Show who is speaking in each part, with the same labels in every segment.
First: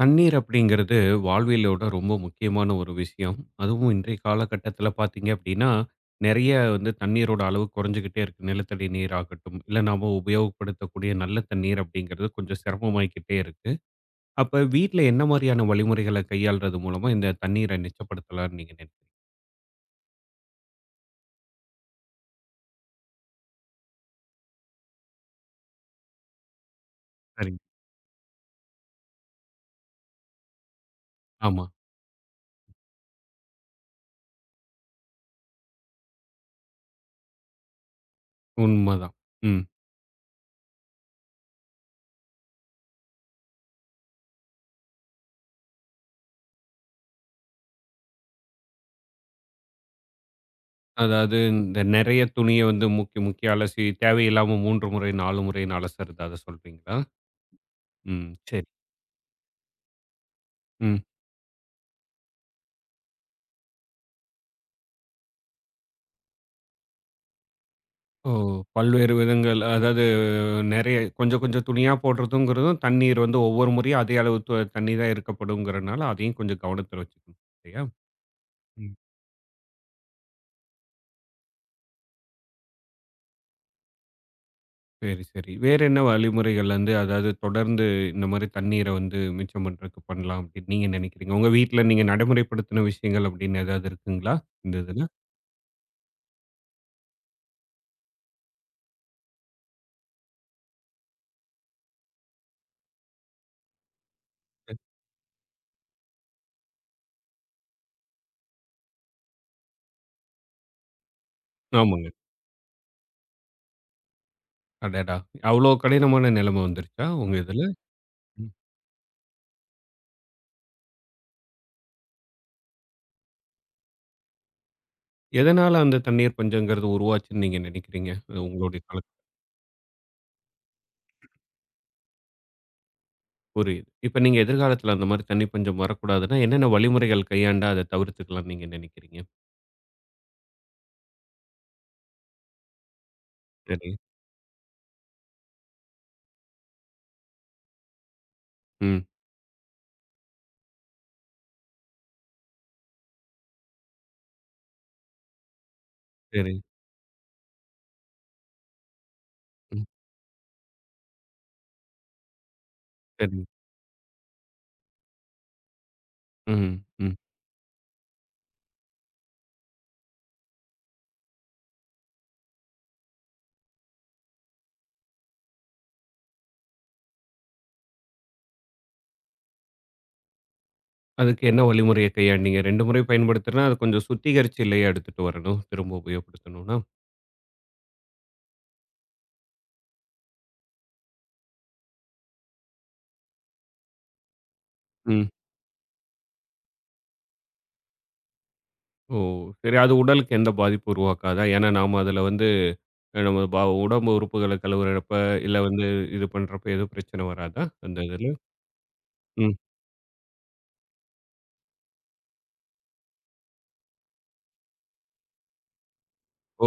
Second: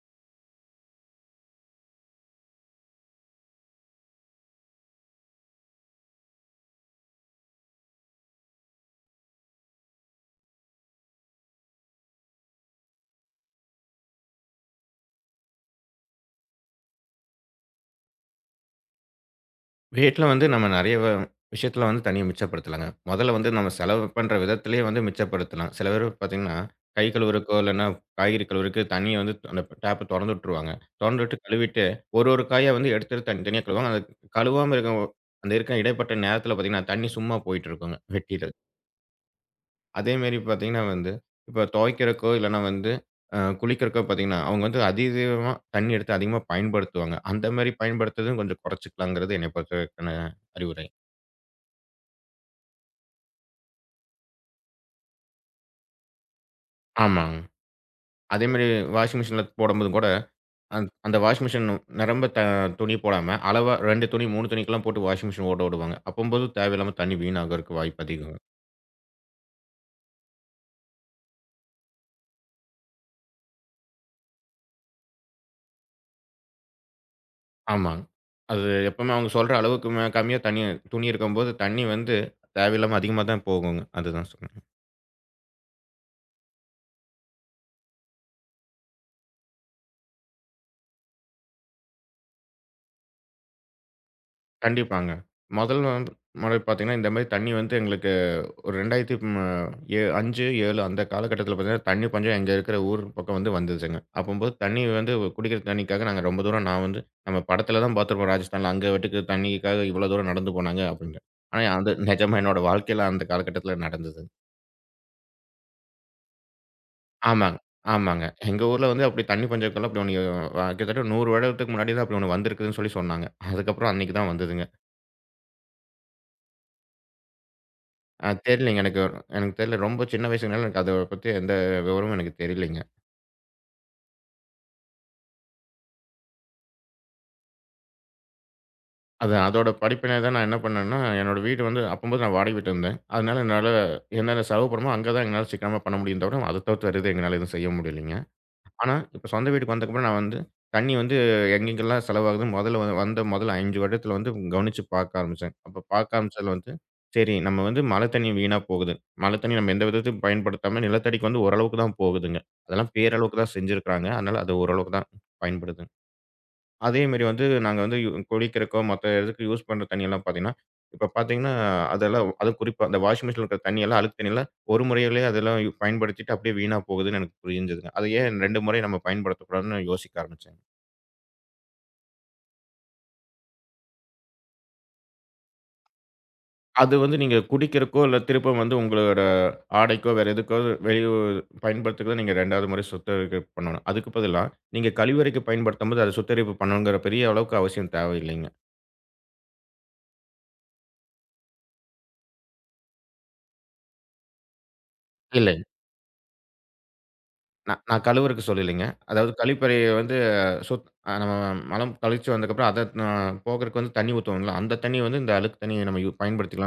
Speaker 1: தண்ணீர் அப்படிங்கிறது வாழ்வியலோட ரொம்ப முக்கியமான ஒரு விஷயம். அதுவும் இன்றைய காலகட்டத்தில பார்த்தீங்க அப்படின்னா, நெறைய வந்து தண்ணீரோட அளவு குறைஞ்சுகிட்டே இருக்கு. நிலத்தடி நீர் ஆகட்டும், இல்ல நாம உபயோகப்படுத்தக்கூடிய நல்ல தண்ணீர் அப்படிங்கிறது கொஞ்சம் சிரமமாயிக்கிட்டே இருக்கு. அப்ப வீட்ல என்ன மாரியான வழிமுறைகள கையாள்றது மூலமா இந்த தண்ணீர மிச்சப்படுத்தலாம்னு நீங்க நினைக்கிறீங்க?
Speaker 2: வீட்ல வந்து நம்ம நெறைய விஷயத்துல வந்து தண்ணிய மிச்சப்படுத்தலாங்க. முதல்ல வந்து நம்ம செலவு பண்ற விதத்திலேயே வந்து மிச்சப்படுத்தலாம். சில பேர் பார்த்தீங்கன்னா, கை கழுவுறக்கோ
Speaker 1: சரிங்க.
Speaker 2: இல்லன்னா காய்கறி கழுவுறக்கு தண்ணிய வந்து அந்த டேப்ப தொறந்து விட்டுருவாங்க. தொறந்து விட்டு
Speaker 1: ஆமா,
Speaker 2: கழுவிட்டு ஒரு ஒரு காயா வந்து எடுத்து எடுத்து தனி தனியா கழுவுவாங்க. அது கழுவாம இருக்க அந்த இருக்க இடைப்பட்ட நேரத்துல பார்த்தீங்கன்னா, தண்ணி சும்மா போயிட்டு இருக்குங்க வெட்டில.
Speaker 1: உண்மதான். ம்.
Speaker 2: அதேமாரி பார்த்தீங்கன்னா வந்து, இப்ப துவைக்கிறக்கோ இல்லன்னா வந்து குளிக்கிறக்கோ பார்த்தீங்கன்னா, அவங்க வந்து அதிதீவிரமா தண்ணி எடுத்து அதிகமா பயன்படுத்துவாங்க. அந்த மாரி பயன்படுத்துறதும் கொஞ்சம் குறைச்சுக்கலாங்கிறது என்னை பொறுத்த வரைக்கான அறிவுரை.
Speaker 1: அதாவது இந்த நெறைய துணிய வந்து முக்கி முக்கி அலசி தேவையில்லாம 3 முறை, 4 முறைன்னு அலசுறது அத சொல்றீங்களா?
Speaker 2: ஆமாங்க.
Speaker 1: ம். சரி.
Speaker 2: அதேமாரி வாஷிங் மிஷின்ல போடும்போதும் கூட, அந்
Speaker 1: ம்.
Speaker 2: அந்த வாஷிங் மிஷின் நிரம்ப துணி போடாம, அளவா 2 துணி, 3 துணிக்கெல்லாம் போட்டு வாஷிங் மிஷின் ஓட விடுவாங்க. அப்பம்போது தேவையில்லாம தண்ணி வீணாகறக்கு வாய்ப்பு
Speaker 1: ஓ!
Speaker 2: அதிகம்.
Speaker 1: பல்வேறு விதங்கள். அதாவது நெறைய கொஞ்சம் கொஞ்சம் துணியா போடுறதுங்கிறதும், தண்ணீர் வந்து ஒவ்வொரு முறையும் அதே அளவு தண்ணி தான் இருக்கப்படுங்கிறனால, அதையும் கொஞ்சம் கவனத்துல வச்சுக்கணும். இல்லையா?
Speaker 2: ஆமாங்க. அது
Speaker 1: ம்.
Speaker 2: எப்பவுமே அவங்க சொல்ற அளவுக்கு கம்மியா தண்ணி துணி இருக்கும்போது, தண்ணி வந்து தேவையில்லாம அதிகமா தான் போகுங்க. அதுதான் சொன்னேன்.
Speaker 1: சரி, சரி. வேற என்ன வழிமுறைகள் வந்து அதாவது தொடர்ந்து இந்த மாரி தண்ணீர வந்து மிச்சம் பண்றதுக்கு பண்ணலாம் அப்படின்னு நீங்க நினைக்கிறீங்க? உங்க வீட்ல நீங்க நடைமுறைப்படுத்தின விஷயங்கள் அப்படின்னு ஏதாவது இருக்குங்களா? இந்த இதுல?
Speaker 2: கண்டிப்பாங்க. முதல் வந்து முறை பார்த்தீங்கன்னா, இந்த மாரி தண்ணி வந்து எங்களுக்கு ஒரு 2000 ம் ஏ 5, 7 அந்த காலகட்டத்தில பார்த்தீங்கன்னா, தண்ணி பஞ்சம் எங்க இருக்கிற ஊர் பக்கம் வந்து வந்துச்சுங்க. அப்பம்போது தண்ணி வந்து குடிக்கிற தண்ணிக்காக நாங்க ரொம்ப தூரம் நான் வந்து நம்ம படத்தில தான் பார்த்துருப்போம் ராஜஸ்தான்ல. அங்க வாட்டுக்கு தண்ணிக்காக இவ்வளோ தூரம் நடந்து போனாங்க அப்படின்னு. ஆனா, அது
Speaker 1: ஆமாங்க.
Speaker 2: நிஜமா என்னோட வாழ்க்கையில அந்த காலகட்டத்தில நடந்தது.
Speaker 1: அடடா! அவ்ளோ கடினமான நிலைமை வந்துருச்சா உங்க
Speaker 2: ஆமாங்க,
Speaker 1: இதுல?
Speaker 2: ஆமாங்க.
Speaker 1: ம்.
Speaker 2: எங்க ஊர்ல வந்து அப்படி தண்ணி பஞ்சத்துக்கெல்லாம் அப்படி ஒண்ணு கிட்டத்தட்ட 100 வருடத்துக்கு முன்னாடி தான் அப்படி ஒண்ணு வந்திருக்குதுன்னு சொல்லி சொன்னாங்க. அதுக்கப்புறம் அன்னைக்கு தான் வந்ததுங்க.
Speaker 1: எதனால அந்த தண்ணீர் பஞ்சம்ங்கிறது உருவாச்சுன்னு நீங்க நினைக்கிறீங்க? அது
Speaker 2: தெரியலைங்க
Speaker 1: உங்களுடைய
Speaker 2: எனக்கு. எனக்கு தெரியல. ரொம்ப சின்ன வயசுனால எனக்கு அத பத்தி எந்த விவரமும் எனக்கு தெரியலைங்க.
Speaker 1: புரியுது. இப்ப நீங்க எதிர்காலத்துல அந்த மாரி தண்ணி பஞ்சம் வரக்கூடாதுன்னா, என்னென்ன வழிமுறைகள் கையாண்டா அத தவிர்த்துக்கலாம்ன்னு நீங்க நெனைக்கிறீங்க?
Speaker 2: அதான். அதோட படிப்பினை தான் நான் என்ன பண்ணேன்னா, என்னோட வீடு வந்து அப்பம்போது நான் வாடகை வீட்ல இருந்தேன். அதனால என்னால
Speaker 1: சரி.
Speaker 2: என்னென்ன செலவு பண்ணணுமோ, அங்க தான் எங்கனால சிக்கனமா பண்ண முடியும் தவிர, அத தவிர்த்து வேற எதுவும் எங்கனால எதுவும் செய்ய முடியலைங்க. ஆனா,
Speaker 1: ம்.
Speaker 2: இப்ப சொந்த வீட்டுக்கு வந்ததுக்கப்புறம் நான் வந்து தண்ணி வந்து எங்கெங்கெல்லாம் செலவாகுது, முதல்ல வந்த முதல் 5 வருடத்துல வந்து கவனிச்சு பார்க்க ஆரம்பிச்சேன். அப்ப பார்க்க ஆரம்பிச்சதுல
Speaker 1: சரி.
Speaker 2: வந்து, சரி நம்ம வந்து மழை தண்ணி வீணா போகுது. மழை தண்ணி நம்ம
Speaker 1: ம்.
Speaker 2: எந்த விதத்தையும் பயன்படுத்தாம நிலத்தடிக்கு வந்து ஓரளவுக்கு தான் போகுதுங்க. அதெல்லாம் பேரளவுக்கு
Speaker 1: சரி.
Speaker 2: தான் செஞ்சிருக்காங்க. அதனால அது ஓரளவுக்கு தான் பயன்படுது.
Speaker 1: ம்.
Speaker 2: அதே
Speaker 1: ம்.
Speaker 2: மாரி வந்து நாங்க வந்து குளிக்கிறக்கோ, மத்த இதுக்கு யூஸ் பண்ற தண்ணியெல்லாம் பார்த்தீங்கன்னா, இப்ப பார்த்தீங்கன்னா, அதெல்லாம் அதுவும் குறிப்பா அந்த வாஷிங் மிஷின்ல இருக்கிற தண்ணியெல்லாம், அழுக்கு தண்ணியெல்லாம் ஒரு முறையிலேயே அதெல்லாம் பயன்படுத்திட்டு அப்படியே வீணா போகுதுன்னு எனக்கு புரிஞ்சதுங்க. அதை ஏன் 2 முறை நம்ம பயன்படுத்தக்கூடாதுன்னு யோசிக்க ஆரம்பிச்சேங்க.
Speaker 1: அதுக்கு என்ன வழிமுறைய கையாண்டீங்க? 2 முறை பயன்படுத்துனா, அது கொஞ்சம் சுத்திகரிச்சு இல்லையா எடுத்துட்டு வரணும், திரும்ப உபயோகப்படுத்தணும்னா?
Speaker 2: அது வந்து நீங்க குடிக்கிறக்கோ, இல்ல திரும்ப வந்து உங்களோட ஆடைக்கோ, வேற எதுக்கோ வெளிய பயன்படுத்துறதுக்கு நீங்க 2வது முறை சுத்திகரிப்பு பண்ணணும். அதுக்கு பதிலா நீங்க
Speaker 1: ம்.
Speaker 2: கழிவறைக்கு பயன்படுத்தும்போது, அத சுத்திகரிப்பு பண்ணணுங்கிற பெரிய அளவுக்கு அவசியம் தேவையில்லைங்க.
Speaker 1: ஓ! சரி. அது உடலுக்கு எந்த பாதிப்பும் உருவாக்காதா? ஏன்னா, நாம அதுல வந்து நம்ம உடம்பு உறுப்புகள கழுவுறப்ப,
Speaker 2: இல்ல.
Speaker 1: இல்ல வந்து இது பண்றப்ப எதுவும் பிரச்சனை வராதா?
Speaker 2: நான்
Speaker 1: அந்த
Speaker 2: நான்
Speaker 1: இதுல?
Speaker 2: கழுவுறக்கு சொல்லலைங்க. அதாவது
Speaker 1: ம்.
Speaker 2: கழிப்பறைய வந்து சுத் அ நம்ம மலம் கழிச்சு வந்ததுக்கப்புறம் அத போக்குறக்கு வந்து தண்ணி ஊத்துவோம்ல, அந்த தண்ணிய வந்து இந்த அழுக்கு தண்ணிய நம்ம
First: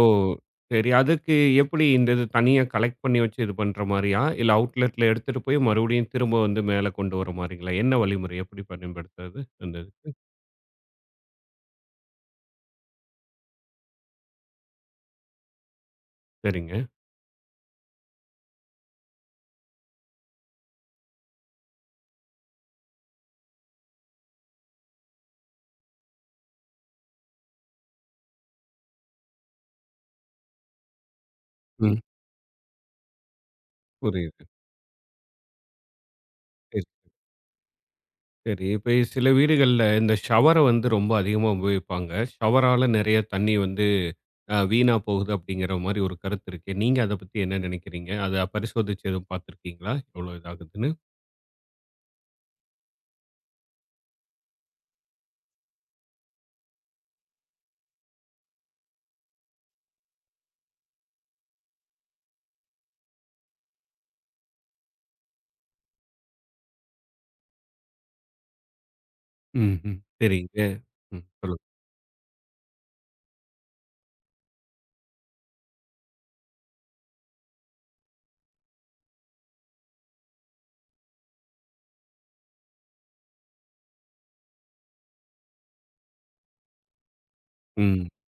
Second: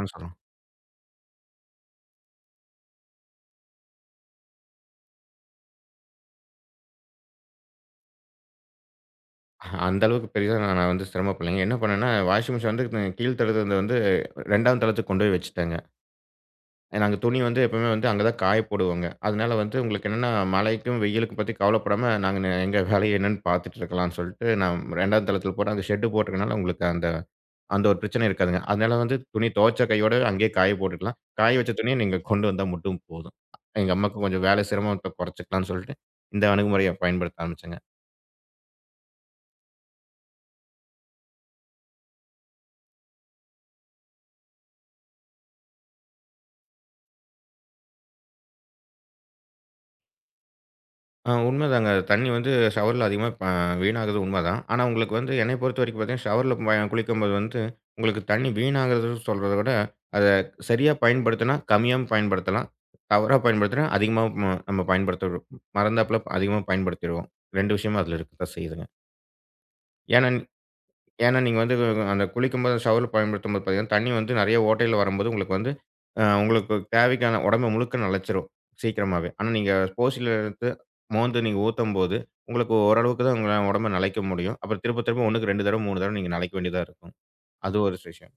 Speaker 1: ஓ!
Speaker 2: சொல்றோம்.
Speaker 1: சரி. அதுக்கு எப்படி இந்த இது தனியா கலெக்ட் பண்ணி வச்சு இது பண்ற மாரியா? இல்ல அவுட்லெட்ல எடுத்துட்டு போய் மறுபடியும் திரும்ப வந்து மேல கொண்டு வர மாரிங்களா? என்ன வழிமுறை? எப்படி பயன்படுத்துறது? அந்த
Speaker 2: அந்த
Speaker 1: இது.
Speaker 2: அளவுக்கு பெரிதா நான் வந்து சிரமப்படலைங்க. என்ன பண்ணேன்னா, வாஷிங் மிஷின் வந்து கீழ் தளத்தில வந்து 2வது தளத்துக்கு கொண்டு போய் வச்சுட்டேங்க.
Speaker 1: சரிங்க.
Speaker 2: நாங்க துணி வந்து எப்பவுமே வந்து அங்க தான் காய போடுவோங்க. அதனால வந்து உங்களுக்கு என்னன்னா, மழைக்கும், வெயிலுக்கும் பத்தி கவலைப்படாம நாங்க எங்க வேலைய என்னன்னு பார்த்துட்டு இருக்கலாம்ன்னு சொல்லிட்டு, நான் 2ஆம் தளத்துல போட்டு அங்க ஷெட் போட்டுருக்கனால உங்களுக்கு அந்த அந்த ஒரு பிரச்சனை இருக்காதுங்க. அதனால வந்து துணி துவைச்ச கையோட அங்கேயே காய போட்டுக்கலாம். காய வச்ச துணிய
Speaker 1: ம்.
Speaker 2: நீங்க கொண்டு வந்தா மட்டும் போதும். எங்க அம்மாக்கு கொஞ்சம்
Speaker 1: புரியுது.
Speaker 2: வேலை சிரமத்த குறைச்சுக்கலாம்ன்னு சொல்லிட்டு, இந்த
Speaker 1: சரி,
Speaker 2: அணுகுமுறைய பயன்படுத்த ஆரம்பிச்சேங்க.
Speaker 1: சரி. இப்ப சில வீடுகள்ல இந்த ஷவர வந்து ரொம்ப அதிகமா உபயோகிப்பாங்க. ஷவரால நெறைய தண்ணி வந்து வீணா போகுது அப்படிங்கிற மாரி ஒரு கருத்து இருக்கு. நீங்க அத பத்தி என்ன நெனைக்கிறீங்க? அத பரிசோதிச்சு எதுவும் பார்த்துருக்கீங்களா? எவ்வளோ இதாகுதுன்னு?
Speaker 2: ஆ உண்மைதாங்க. தண்ணீ வந்து ஷவர்ல அதிகமா வீணாகுறது உண்மதான். ஆனா, உங்களுக்கு வந்து என்னைய பொறுத்த வரைக்கும் பார்த்தீங்கன்னா, ஷவர்ல குளிக்கும்போது வந்து உங்களுக்கு தண்ணீ வீணாகுறதுன்னு சொல்றத விட, அத சரியா பயன்படுத்தினா கம்மியாவும் பயன்படுத்தலாம். தவறா பயன்படுத்தினா அதிகமாவும் நம்ம பயன்படுத்த மறந்தாப்புல அதிகமா பயன்படுத்திருவோம். 2 விஷயமும் அதில இருக்கத்தான் செய்யுதுங்க.
Speaker 1: ம்ஹ்ம்.
Speaker 2: ஏன்னா
Speaker 1: சரிங்க. ம்.
Speaker 2: ஏன்னா, நீங்க
Speaker 1: சொல்லுங்க.
Speaker 2: வந்து அந்த குளிக்கும்போது ஷவர்ல பயன்படுத்தும்போது பார்த்தீங்கன்னா, தண்ணி வந்து நெறைய ஓட்டையில வரும்போது உங்களுக்கு வந்து உங்களுக்கு தேவைக்கான உடம்பு முழுக்க நெலச்சிரும் சீக்கிரமாவே. ஆனா, நீங்க ஸ்போர்ட்ஸில எடுத்து மோந்து நீங்க ஊத்தும்போது, உங்களுக்கு ஓரளவுக்கு தான் உங்க உடம்ப நனைக்க முடியும். அப்புறம் திரும்ப திரும்ப 1க்கு 2 தடவ, 3 தடவ நீங்க நனைக்க வேண்டியதா இருக்கும். அது ஒரு
Speaker 1: ம்.
Speaker 2: விஷயம்.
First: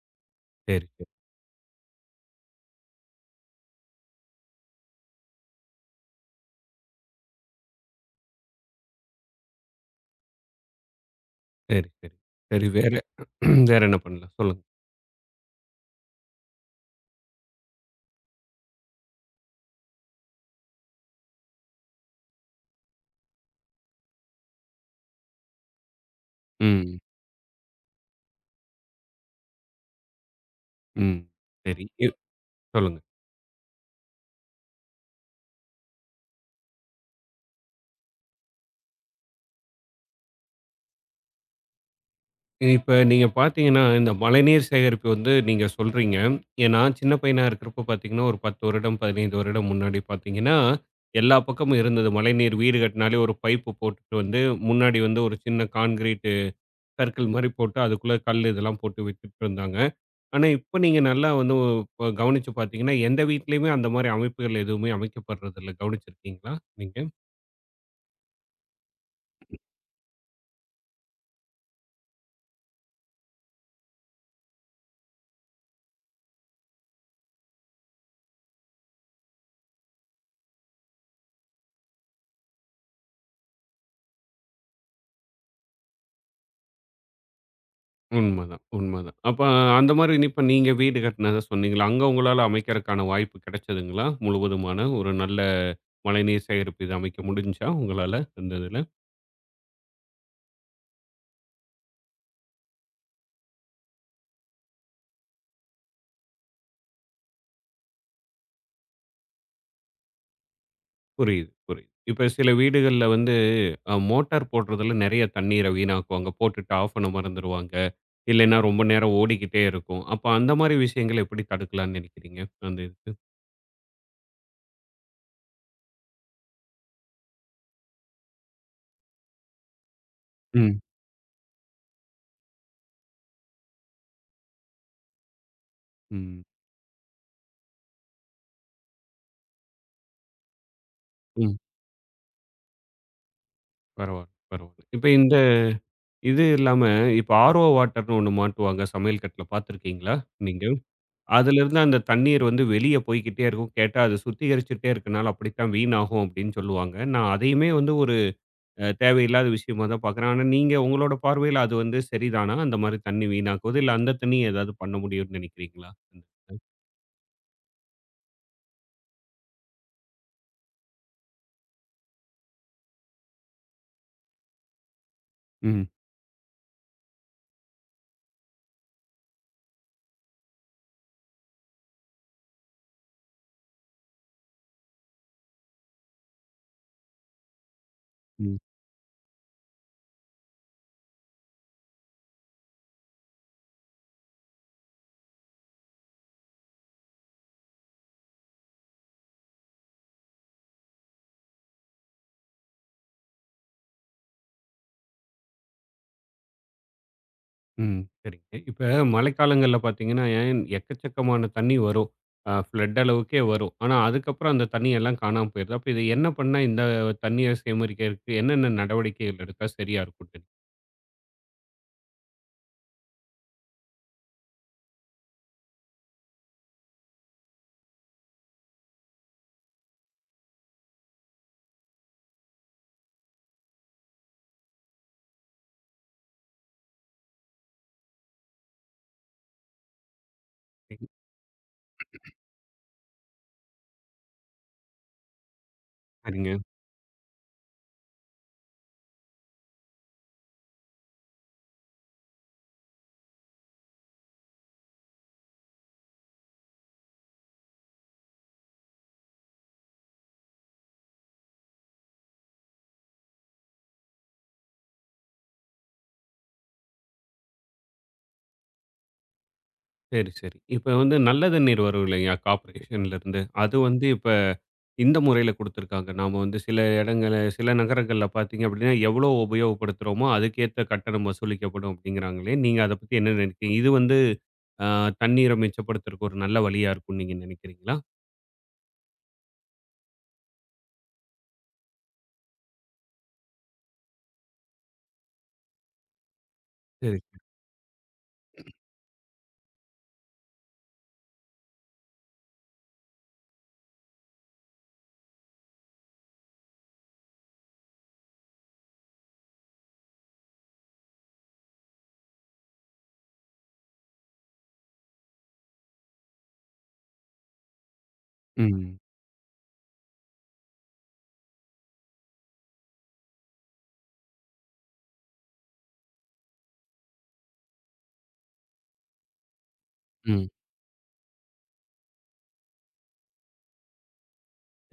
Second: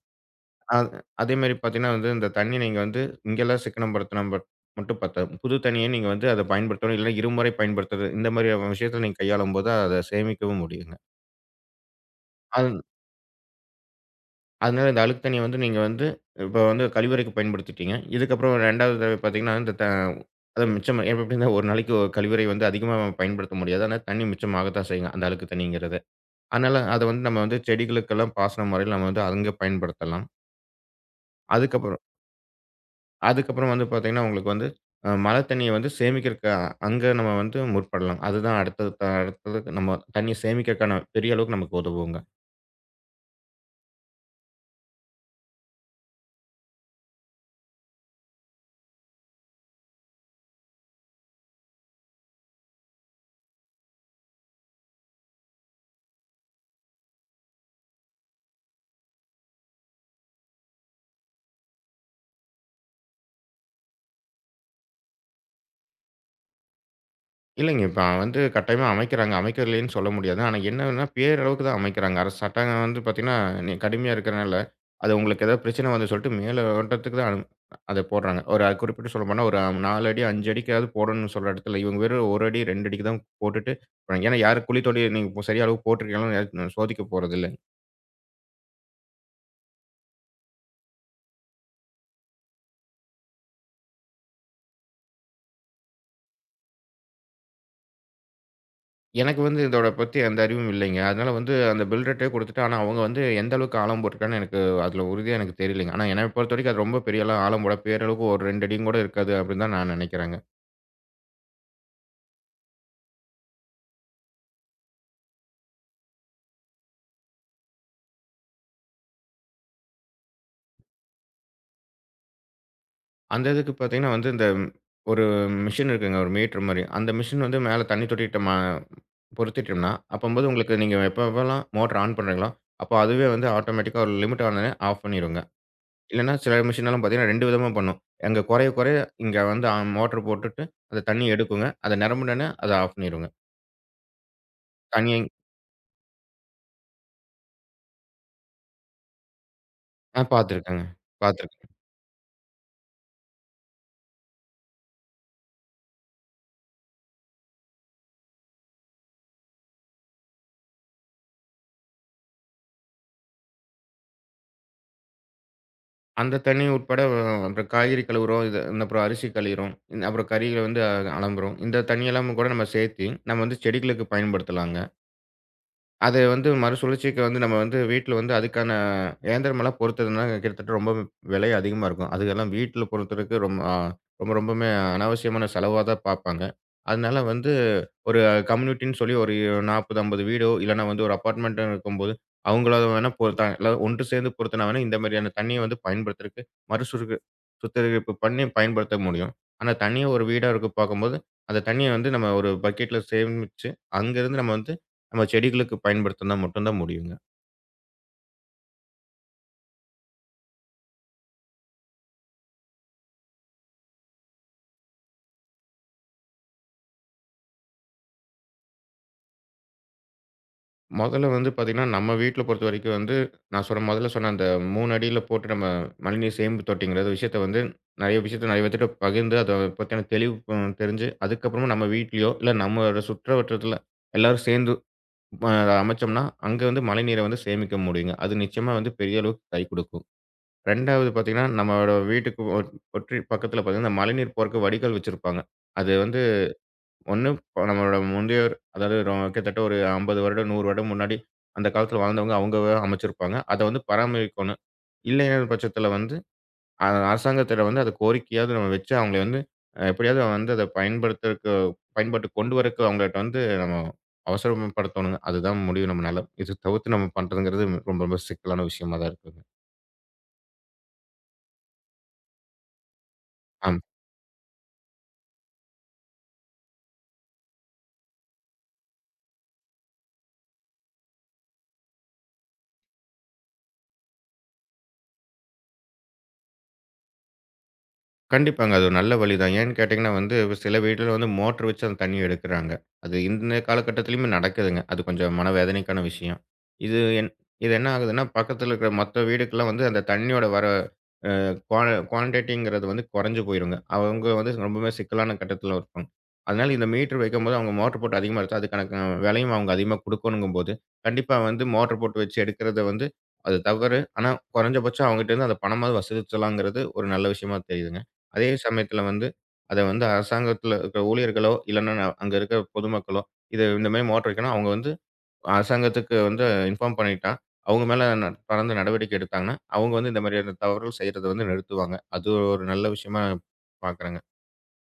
Speaker 1: சரி,
Speaker 2: அது
Speaker 1: சரி.
Speaker 2: அதேமாரி பார்த்தீங்கன்னா வந்து, இந்த தண்ணி நீங்க வந்து இங்கெல்லாம் சிக்கனம் படுத்தினா மட்டும் பத்தாது. புது தண்ணிய நீங்க வந்து அத பயன்படுத்தணும். இல்ல, இருமுறை பயன்படுத்துறது. இந்த மாரியான விஷயத்த நீங்க கையாளும்போது, அத சேமிக்கவும் முடியுங்க.
Speaker 1: சரி, சரி. சரி
Speaker 2: அது
Speaker 1: வேற வேற என்ன பண்ணலாம்? சொல்லுங்க.
Speaker 2: அதனால இந்த அழுக்கு தண்ணீய வந்து நீங்க வந்து இப்ப வந்து கழிவறைக்கு பயன்படுத்திட்டீங்க. இதுக்கப்புறம் 2வது பார்த்தீங்கன்னா, இந்த அது மிச்சம் இப்ப எப்படின்னா ஒரு நாளைக்கு ஒரு கழிவறை வந்து அதிகமா பயன்படுத்த முடியாது. ஆனா தண்ணீ மிச்சமாகத்தான் செய்யுங்க. அந்த அழுக்கு தண்ணீங்கிறது. அதனால
Speaker 1: ம்,
Speaker 2: அத வந்து நம்ம வந்து செடிகளுக்கெல்லாம் பாசன முறையில நம்ம வந்து அங்க பயன்படுத்தலாம்.
Speaker 1: ம். சரி.
Speaker 2: அதுக்கப்புறம்
Speaker 1: சொல்லுங்க.
Speaker 2: அதுக்கப்புறம் வந்து பார்த்தீங்கன்னா, உங்களுக்கு வந்து மழை தண்ணீய வந்து சேமிக்கிறக்கு அங்க நம்ம வந்து முற்படலாம். அதுதான் அடுத்தது அடுத்தது நம்ம தண்ணீய சேமிக்கிறக்கான பெரிய அளவுக்கு நமக்கு உதவுங்க.
Speaker 1: இப்ப நீங்க பார்த்தீங்கன்னா, இந்த மழைநீர் சேகரிப்பு வந்து நீங்க சொல்றீங்க. ஏன்னா, சின்ன பையனா இருக்கிறப்ப பார்த்தீங்கன்னா, ஒரு 10 வருடம், 15 வருடம் முன்னாடி பார்த்தீங்கன்னா, எல்லா பக்கமும் இருந்தது. மழைநீர் வீடு கட்டினாலே ஒரு பைப்பு போட்டுட்டு வந்து, முன்னாடி வந்து ஒரு சின்ன கான்கிரீட்டு சர்க்கிள் மாரி போட்டு, அதுக்குள்ள கல் இதெல்லாம் போட்டு வித்துட்டு இருந்தாங்க. ஆனா, இப்ப நீங்க நல்லா வந்து இப்ப கவனிச்சு பார்த்தீங்கன்னா, எந்த வீட்லயுமே அந்த மாரி அமைப்புகள் எதுவுமே அமைக்கப்படுறதில்ல. கவனிச்சிருக்கீங்களா நீங்க?
Speaker 2: இல்லைங்க. இப்ப வந்து கட்டாயமா அமைக்கிறாங்க. அமைக்கலேன்னு சொல்ல முடியாது. ஆனா என்னன்னா, பேரளவுக்கு தான் அமைக்கிறாங்க. அரசு சட்டம் வந்து பார்த்தீங்கன்னா, கடுமையா இருக்கிறனால, அது உங்களுக்கு ஏதாவது பிரச்சனை வருதுன்னு சொல்லிட்டு மேலோட்டத்துக்கு தான் அத போடுறாங்க. ஒரு அது குறிப்பிட்டு சொல்லப்போனா, ஒரு 4 அடி, 5 அடிக்காவது போடணும்னு சொல்ற இடத்துல, இவங்க வெறும் 1 அடி, 2 அடிக்கு தான் போட்டுட்டு போறாங்க. ஏன்னா யாரும் குழி தோண்டி நீங்க சரியா அளவு போட்டுருக்கீங்களான்னு யாரும் சோதிக்க போறதில்ல.
Speaker 1: உண்மதான், உண்மதான். அப்ப அந்த மாரி இப்ப நீங்க வீடு கட்டுனத சொன்னீங்கல்ல, அங்க உங்களால அமைக்கிறக்கான வாய்ப்பு கிடைச்சதுங்களா? முழுவதுமான ஒரு நல்ல மழைநீர் சேகரிப்பு இது அமைக்க முடிஞ்சுச்சா உங்களால அந்த இதுல?
Speaker 2: எனக்கு வந்து இதோட பத்தி எந்த அறிவும் இல்லைங்க. அதனால வந்து அந்த பில் ரேட்டே குடுத்துட்டு, ஆனா அவங்க வந்து எந்த அளவுக்கு ஆழம் போட்டுருக்காங்கன்னு எனக்கு அதுல உறுதியா எனக்கு தெரியலைங்க. ஆனா என்ன பொறுத்தவரைக்கும் அது ரொம்ப பெரியலாம் ஆழம் போட பேரளவுக்கு ஒரு 2 அடியும் கூட இருக்காது அப்படின்னு தான் நான் நினைக்கிறேங்க.
Speaker 1: புரியுது, புரியுது. இப்ப சில வீடுகள்ல வந்து மோட்டார் போடுறதுல நெறைய தண்ணீர வீணாக்குவாங்க. போட்டுட்டு ஆஃப் பண்ண மறந்துருவாங்க. இல்லைன்னா ரொம்ப நேரம் ஓடிக்கிட்டே இருக்கும். அப்ப அந்த மாரி விஷயங்கள எப்படி தடுக்கலாம்னு நினைக்கிறீங்க? அந்த இதுக்கு.
Speaker 2: அந்த இதுக்கு பார்த்தீங்கன்னா வந்து இந்த ஒரு மிஷின் இருக்குங்க. ஒரு மீட்டர் மாரி. அந்த மிஷின் வந்து மேல தண்ணி தொட்டிட்ட பொருத்திட்டோம்னா, அப்பம்போது உங்களுக்கு
Speaker 1: ம்,
Speaker 2: நீங்க எப்ப எப்பலாம் மோட்டர் ஆன் பண்றீங்களோ, அப்போ அதுவே வந்து ஆட்டோமேட்டிக்கா ஒரு லிமிட் ஆனோனே ஆஃப் பண்ணிருங்க. இல்லன்னா,
Speaker 1: ம்.
Speaker 2: சில மிஷின்லாம் பார்த்தீங்கன்னா 2 விதமா பண்ணும். அங்க குறைய குறைய இங்க வந்து மோட்டர் போட்டுட்டு, அந்த தண்ணி
Speaker 1: ம்.
Speaker 2: எடுக்குங்க. அது நிரம்புனோனே அத ஆஃப் பண்ணிருங்க.
Speaker 1: பரவால்ல, பரவால்ல. இப்ப
Speaker 2: தண்ணி
Speaker 1: இந்த இது இல்லாம, இப்ப ஆர்ஓ வாட்டர்ன்னு ஒண்ணு மாட்டுவாங்க சமையல் கட்டுல பாத்துருக்கீங்களா
Speaker 2: ஆ
Speaker 1: நீங்க?
Speaker 2: பார்த்துருக்கேங்க. பார்த்துருக்கேன்.
Speaker 1: அதிலிருந்து அந்த தண்ணீர் வந்து வெளிய போய்க்கிட்டே இருக்கும். கேட்டா அது சுத்திகரிச்சுட்டே இருக்கனால அப்படித்தான் வீணாகும் அப்படின்னு சொல்லுவாங்க. நான் அதையுமே வந்து ஒரு தேவையில்லாத விஷயமா தான் பாக்குறேன். ஆனா நீங்க உங்களோட பார்வையில அது வந்து சரிதானா? அந்த மாரி தண்ணி வீணாக்குவது, இல்ல அந்த தண்ணிய ஏதாவது பண்ண முடியும்னு நினைக்கிறீங்களா?
Speaker 2: அந்த தண்ணி உட்பட அப்புறம் காய்கறி கழுவுறோம். இந்த அப்புறம் அரிசி கழிவுறோம். அப்புறம் கறிகள வந்து அலம்புறோம். இந்த தண்ணி எல்லாமும் கூட நம்ம சேர்த்து, நம்ம வந்து செடிகளுக்கு பயன்படுத்தலாங்க. அது வந்து மறுசுழற்சிக்கு வந்து நம்ம வந்து வீட்ல வந்து அதுக்கான இயந்திரமெல்லாம் பொருத்துறதுன்னா கிட்டத்தட்ட ரொம்ப விலை அதிகமா இருக்கும். அதுக்கெல்லாம் வீட்ல பொறுத்தருக்கு ரொம்ப ரொம்ப ரொம்பவுமே அனாவசியமான செலவா தான் பார்ப்பாங்க. அதனால வந்து ஒரு
Speaker 1: ம்.
Speaker 2: கம்யூனிட்டின்னு சொல்லி ஒரு 40, 50 வீடோ இல்லன்னா வந்து ஒரு அபார்ட்மெண்ட்டோ இருக்கும்போது, அவங்கள வேணா பொறுத்தாங்க. எல்லாரும் ஒன்று சேர்ந்து பொறுத்துனா வேணா இந்த மாதிரியான தண்ணீய வந்து பயன்படுத்துறக்கு மறுசுருக்கு சுத்திகரிப்பு பண்ணி பயன்படுத்த முடியும். ஆனா தனியா ஒரு வீடா இருக்க பார்க்கும்போது, அந்த தண்ணீய வந்து நம்ம ஒரு பக்கெட்ல சேமிச்சு, அங்கருந்து நம்ம வந்து நம்ம செடிகளுக்கு பயன்படுத்தினா மட்டும் தான் முடியுங்க.
Speaker 1: ம். சரிங்க. இப்ப மழைக்காலங்கள்ல பார்த்தீங்கன்னா, ஏன் எக்கச்சக்கமான தண்ணி வரும். ஃப்ளட் அளவுக்கே வரும். ஆனா, அதுக்கப்புறம் அந்த தண்ணி எல்லாம் காணாம போயிருது. அப்ப இது என்ன பண்ணா இந்த தண்ணீய சேகரிக்கிறதுக்கு என்னென்ன நடவடிக்கைகள் எடுத்தா சரியா இருக்கும்ன்னு
Speaker 2: மொதல்ல வந்து பார்த்தீங்கன்னா, நம்ம வீட்ல பொறுத்தவரைக்கும் வந்து நான் சொன்ன மொதல்ல சொன்ன அந்த 3 அடியில போட்டு நம்ம மழைநீர் சேமிப்பு தொட்டிங்கிற விஷயத்த வந்து நெறைய விஷயத்த நெறைய பேத்துட்ட பகிர்ந்து அத பத்தின தெளிவு தெரிஞ்சு, அதுக்கப்புறமா நம்ம வீட்லயோ, இல்ல நம்மளோட சுற்றுவட்டத்தில எல்லாரும் சேர்ந்து அ அமைச்சோம்னா, அங்க வந்து மழைநீரை வந்து சேமிக்க முடியுங்க. அது நிச்சயமா வந்து பெரிய அளவுக்கு கை குடுக்கும்.
Speaker 1: நினைக்கிறீங்க?
Speaker 2: 2வது பார்த்தீங்கன்னா, நம்மளோட வீட்டுக்கு ஒற்றி பக்கத்தில பார்த்தீங்கன்னா, இந்த மழைநீர் போறக்கு வடிகால் வச்சிருப்பாங்க. அது வந்து
Speaker 1: சரிங்க.
Speaker 2: ஒண்ணு இப்ப நம்மளோட முந்தையோர், அதாவது கிட்டத்தட்ட ஒரு 50 வருடம், 100 வருடம் முன்னாடி அந்த காலத்துல வாழ்ந்தவங்க அவங்கவே அமைச்சிருப்பாங்க. அத வந்து பராமரிக்கணும். இல்லைங்கிற பட்சத்துல வந்து அரசாங்கத்திடம் வந்து அத கோரிக்கையாவது நம்ம வச்சு அவங்கள வந்து எப்படியாவது வந்து அத பயன்படுத்துறக்கு பயன்பாட்டுக்கு கொண்டு வரக்கு அவங்கள்ட்ட வந்து நம்ம அவசரப்படுத்தணுங்க. அதுதான் முடியும் நம்மனால. இது தவிர்த்து நம்ம பண்றதுங்கிறது ரொம்ப ரொம்ப சிக்கலான விஷயமா தான் இருக்குங்க.
Speaker 1: சரி, சரி. இப்ப வந்து நல்ல தண்ணீர் வரும் இல்லையா? கார்ப்பரேஷன்ல இருந்து. அது
Speaker 2: ஆமா.
Speaker 1: வந்து இப்ப இந்த முறையில குடுத்துருக்காங்க. நாம வந்து சில இடங்கள்ல சில நகரங்கள்ல பார்த்தீங்க அப்படின்னா, எவ்வளோ உபயோகப்படுத்துறோமோ அதுக்கேத்த கட்டணம் வசூலிக்கப்படும் அப்படிங்கிறாங்களே. நீங்க அத பத்தி என்ன நினைக்கிறீங்க? இது வந்து அ தண்ணீர மிச்சப்படுத்துறக்கு ஒரு நல்ல வழியா இருக்கும்னு நீங்க நினைக்கிறீங்களா?
Speaker 2: கண்டிப்பாங்க. அது ஒரு நல்ல வழி தான். ஏன்னு கேட்டீங்கன்னா வந்து, சில வீட்ல வந்து மோட்டர் வச்சு அந்த தண்ணி எடுக்குறாங்க. அது இந்த காலகட்டத்திலயுமே நடக்குதுங்க. அது கொஞ்சம் மனவேதனைக்கான விஷயம். இது
Speaker 1: சரி,
Speaker 2: என்
Speaker 1: சரி.
Speaker 2: இது என்ன ஆகுதுன்னா, பக்கத்துல இருக்கிற மத்த வீடுக்கெல்லாம் வந்து அந்த தண்ணியோட வர அ குவா குவான்டிட்டிங்கிறது வந்து குறைஞ்சு போயிருங்க. அவங்க வந்து ரொம்பவுமே சிக்கலான கட்டத்துல இருப்பாங்க. அதனால இந்த மீட்டர் வைக்கும்போது அவங்க மோட்டர் போட்டு அதிகமா எடுத்தா, அதுக்கான விலையும் அவங்க அதிகமா குடுக்கணுங்கும்போது, கண்டிப்பா வந்து மோட்டர் போட்டு வச்சு எடுக்கிறத வந்து அது தவறு. ஆனா, குறைஞ்சபட்சம் அவங்ககிட்டருந்து அந்த பணமாவது வசூலிச்சலாங்கிறது ஒரு நல்ல விஷயமா தெரியுதுங்க. அதே
Speaker 1: ம்,
Speaker 2: சமயத்துல வந்து, அத வந்து அரசாங்கத்துல இருக்கிற ஊழியர்களோ, இல்லன்னா அங்க இருக்கிற பொதுமக்களோ, இது இந்த மாரி மோட்டார் வைக்கணும். அவங்க வந்து அரசாங்கத்துக்கு வந்து இன்ஃபார்ம் பண்ணிட்டா, அவங்க மேல தொடர்ந்து நடவடிக்கை எடுத்தாங்கன்னா, அவங்க வந்து இந்த
Speaker 1: ம்.
Speaker 2: மாதிரியான தவறுகள் செய்றத வந்து நிறுத்துவாங்க. அது ஒரு நல்ல விஷயமா பார்க்குறேங்க.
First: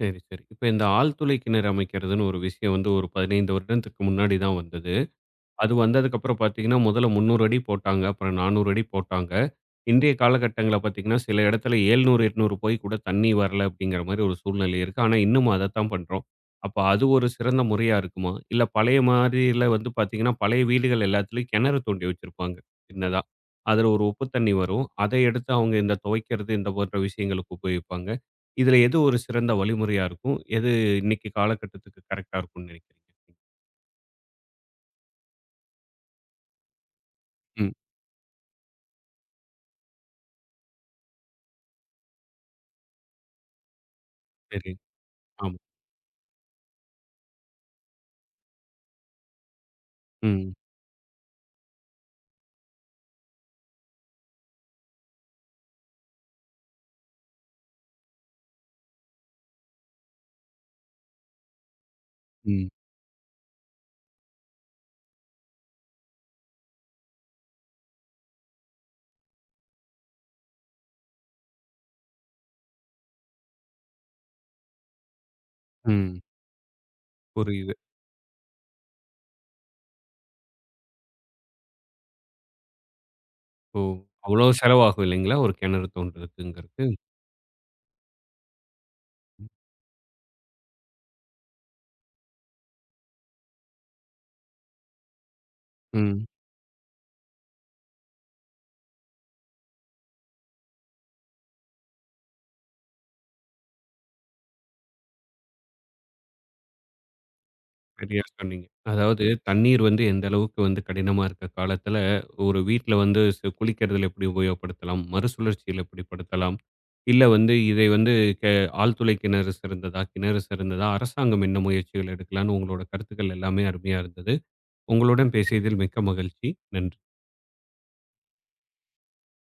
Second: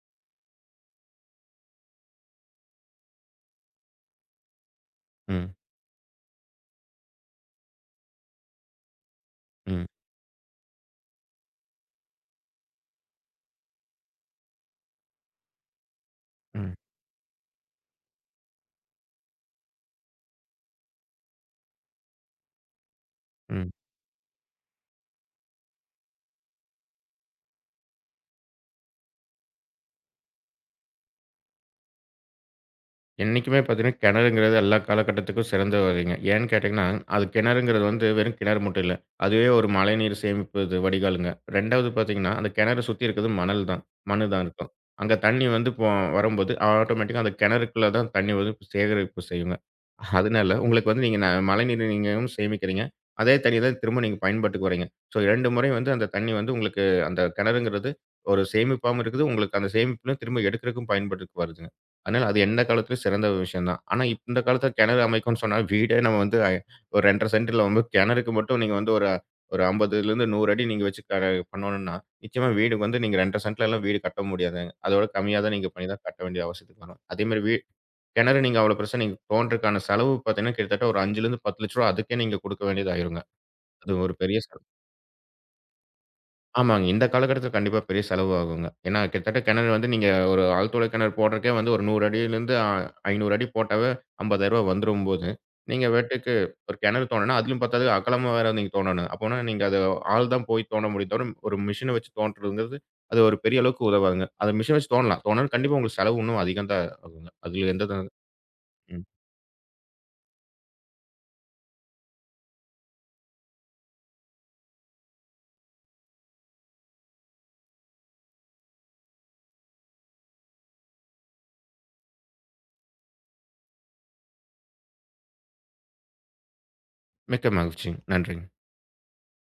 Speaker 1: சரி, சரி. இப்ப இந்த ஆழ்துளை கிணறு அமைக்கிறதுன்னு ஒரு விஷயம் வந்து ஒரு 15 வருடத்துக்கு முன்னாடி தான் வந்தது.
Speaker 2: ம்,
Speaker 1: அது வந்ததுக்கப்புறம் பார்த்தீங்கன்னா, முதல்ல 300 அடி போட்டாங்க. அப்புறம் 400 அடி போட்டாங்க.
Speaker 2: ம்,
Speaker 1: இன்றைய காலகட்டங்கள்ல பார்த்தீங்கன்னா, சில இடத்துல 700, 800 போய் கூட தண்ணி வரல அப்படிங்கிற மாரி ஒரு சூழ்நிலை இருக்கு. ஆனா, இன்னமும் அதத்தான் பண்றோம்.
Speaker 2: ம்,
Speaker 1: அப்ப அது ஒரு சிறந்த முறையா இருக்குமா? இல்ல பழைய மாதிரில வந்து பார்த்தீங்கன்னா, பழைய வீடுகள் எல்லாத்துலயும் கிணறு தோண்டி வச்சிருப்பாங்க, சின்னதா.
Speaker 2: ம்.
Speaker 1: அதுல ஒரு உப்பு தண்ணி வரும். அத எடுத்து அவங்க இந்த துவைக்கிறது, இந்த போன்ற விஷயங்களுக்கு உபயோகிப்பாங்க. இதுல எது ஒரு சிறந்த வழிமுறையா இருக்கும்? எது இன்னைக்கு காலகட்டத்துக்கு கரெக்ட்டா இருக்கும்னு நினைக்கிறீங்க?
Speaker 2: என்னைக்குமே பார்த்தீங்கன்னா, கிணறுங்கிறது எல்லா காலகட்டத்துக்கும் சிறந்த வழிங்க. ஏன்னு கேட்டீங்கன்னா, அது
Speaker 1: ம்.
Speaker 2: கிணறுங்கிறது வந்து வெறும் கிணறு மட்டும் இல்ல. அதுவே ஒரு மழைநீர் சேமிப்பு இது வடிகாலுங்க. 2வது பார்த்தீங்கன்னா, அந்த கிணற சுத்தி இருக்கிறது மணல் தான். மண்ணு தான்
Speaker 1: சரி.
Speaker 2: இருக்கும். அங்க தண்ணி
Speaker 1: ஆமா.
Speaker 2: வந்து வரும்போது ஆட்டோமேட்டிக்கா அந்த கிணறுக்குள்ள தான் தண்ணி வந்து சேகரிப்பு செய்யுங்க.
Speaker 1: ம்.
Speaker 2: அதனால உங்களுக்கு வந்து நீங்க மழைநீர் நீங்களும் சேமிக்கிறீங்க. அதே தண்ணீய தான் திரும்ப நீங்க பயன்பாட்டுக்கு வர்றீங்க. ஸோ 2 முறை வந்து அந்த தண்ணி வந்து உங்களுக்கு அந்த கிணறுங்கிறது ஒரு சேமிப்பாவும் இருக்குது. உங்களுக்கு அந்த சேமிப்புல திரும்ப எடுக்கிறதுக்கும் பயன்பாட்டுக்கு வருதுங்க. அதனால அது எந்த
Speaker 1: ம்.
Speaker 2: காலத்திலும் சிறந்த ஒரு விஷயம் தான். ஆனா இப்ப இந்த காலத்தில கிணறு அமைக்கணும்னு சொன்னா, வீடே நம்ம வந்து ஒரு 2 1/2 சென்டில வந்து கிணறுக்கு மட்டும் நீங்க வந்து ஒரு ஒரு 50லேருந்து 100 அடி நீங்க வச்சு பண்ணணும்னா, நிச்சயமா வீடு வந்து நீங்க 2 1/2 சென்ட்லலாம் வீடு கட்ட முடியாதுங்க. அதோட கம்மியா தான் நீங்க பண்ணி தான்
Speaker 1: ம்.
Speaker 2: கட்ட வேண்டிய அவசியத்துக்கு வரும். அதேமாரி
Speaker 1: புரியுது.
Speaker 2: கிணறு நீங்க அவ்வளோ பெருசா நீங்க தோண்டுறதுக்கான செலவு பார்த்தீங்கன்னா, கிட்டத்தட்ட ஒரு 5லேருந்து ரூ. 10,00,000 அதுக்கே நீங்க குடுக்க வேண்டியது ஆயிருங்க.
Speaker 1: ஓ!
Speaker 2: அது ஒரு பெரிய
Speaker 1: அவ்ளோ
Speaker 2: செலவு.
Speaker 1: செலவாகும் இல்லைங்களா? ஒரு கிணறு
Speaker 2: ஆமாங்க.
Speaker 1: தோண்டுறதுங்கிறது.
Speaker 2: இந்த காலகட்டத்தில கண்டிப்பா பெரிய செலவு ஆகுங்க. ஏன்னா கிட்டத்தட்ட கிணறு வந்து நீங்க ஒரு ஆழ்துளை கிணறு போடுறதுக்கே வந்து ஒரு 100 அடியிலேருந்து 500 அடி போட்டாவே ரூ. 50,000 வந்துரும்போது, நீங்க
Speaker 1: ம்.
Speaker 2: பாட்டுக்கு ஒரு கிணறு தோண்டுனா, அதிலும் பத்தாது அகலமா வேற நீங்க தோண்டணும். அப்போனா நீங்க அது ஆள் தான் போய் தோண்ட முடியும் தவிர, ஒரு மிஷின வச்சு தோண்டுறதுங்கிறது, அது ஒரு பெரிய அளவுக்கு உதவாதுங்க. அத மிஷின் வச்சு தோண்டலாம். தோண்டுனா கண்டிப்பா உங்களுக்கு செலவு இன்னும் அதிகம் தான் ஆகுங்க. அதில எந்த த
Speaker 1: சரியா சொன்னீங்க.
Speaker 2: ம்.
Speaker 1: அதாவது தண்ணீர் வந்து எந்த அளவுக்கு வந்து கடினமா இருக்க காலத்துல, ஒரு வீட்ல வந்து குளிக்கிறதுல எப்படி உபயோகப்படுத்தலாம்? மறுசுழற்சியில எப்படி படுத்தலாம்? இல்ல வந்து இதை வந்து கெ ஆழ்துளை கிணறு சிறந்ததா? கிணறு சிறந்ததா? அரசாங்கம் என்ன முயற்சிகள் எடுக்கலாம்ன்னு உங்களோட கருத்துக்கள் எல்லாமே அருமையா இருந்தது. உங்களுடன் பேசியதில் மிக்க மகிழ்ச்சி. நன்றி.
Speaker 2: மிக்க மகிழ்ச்சிங்க. நன்றிங்க.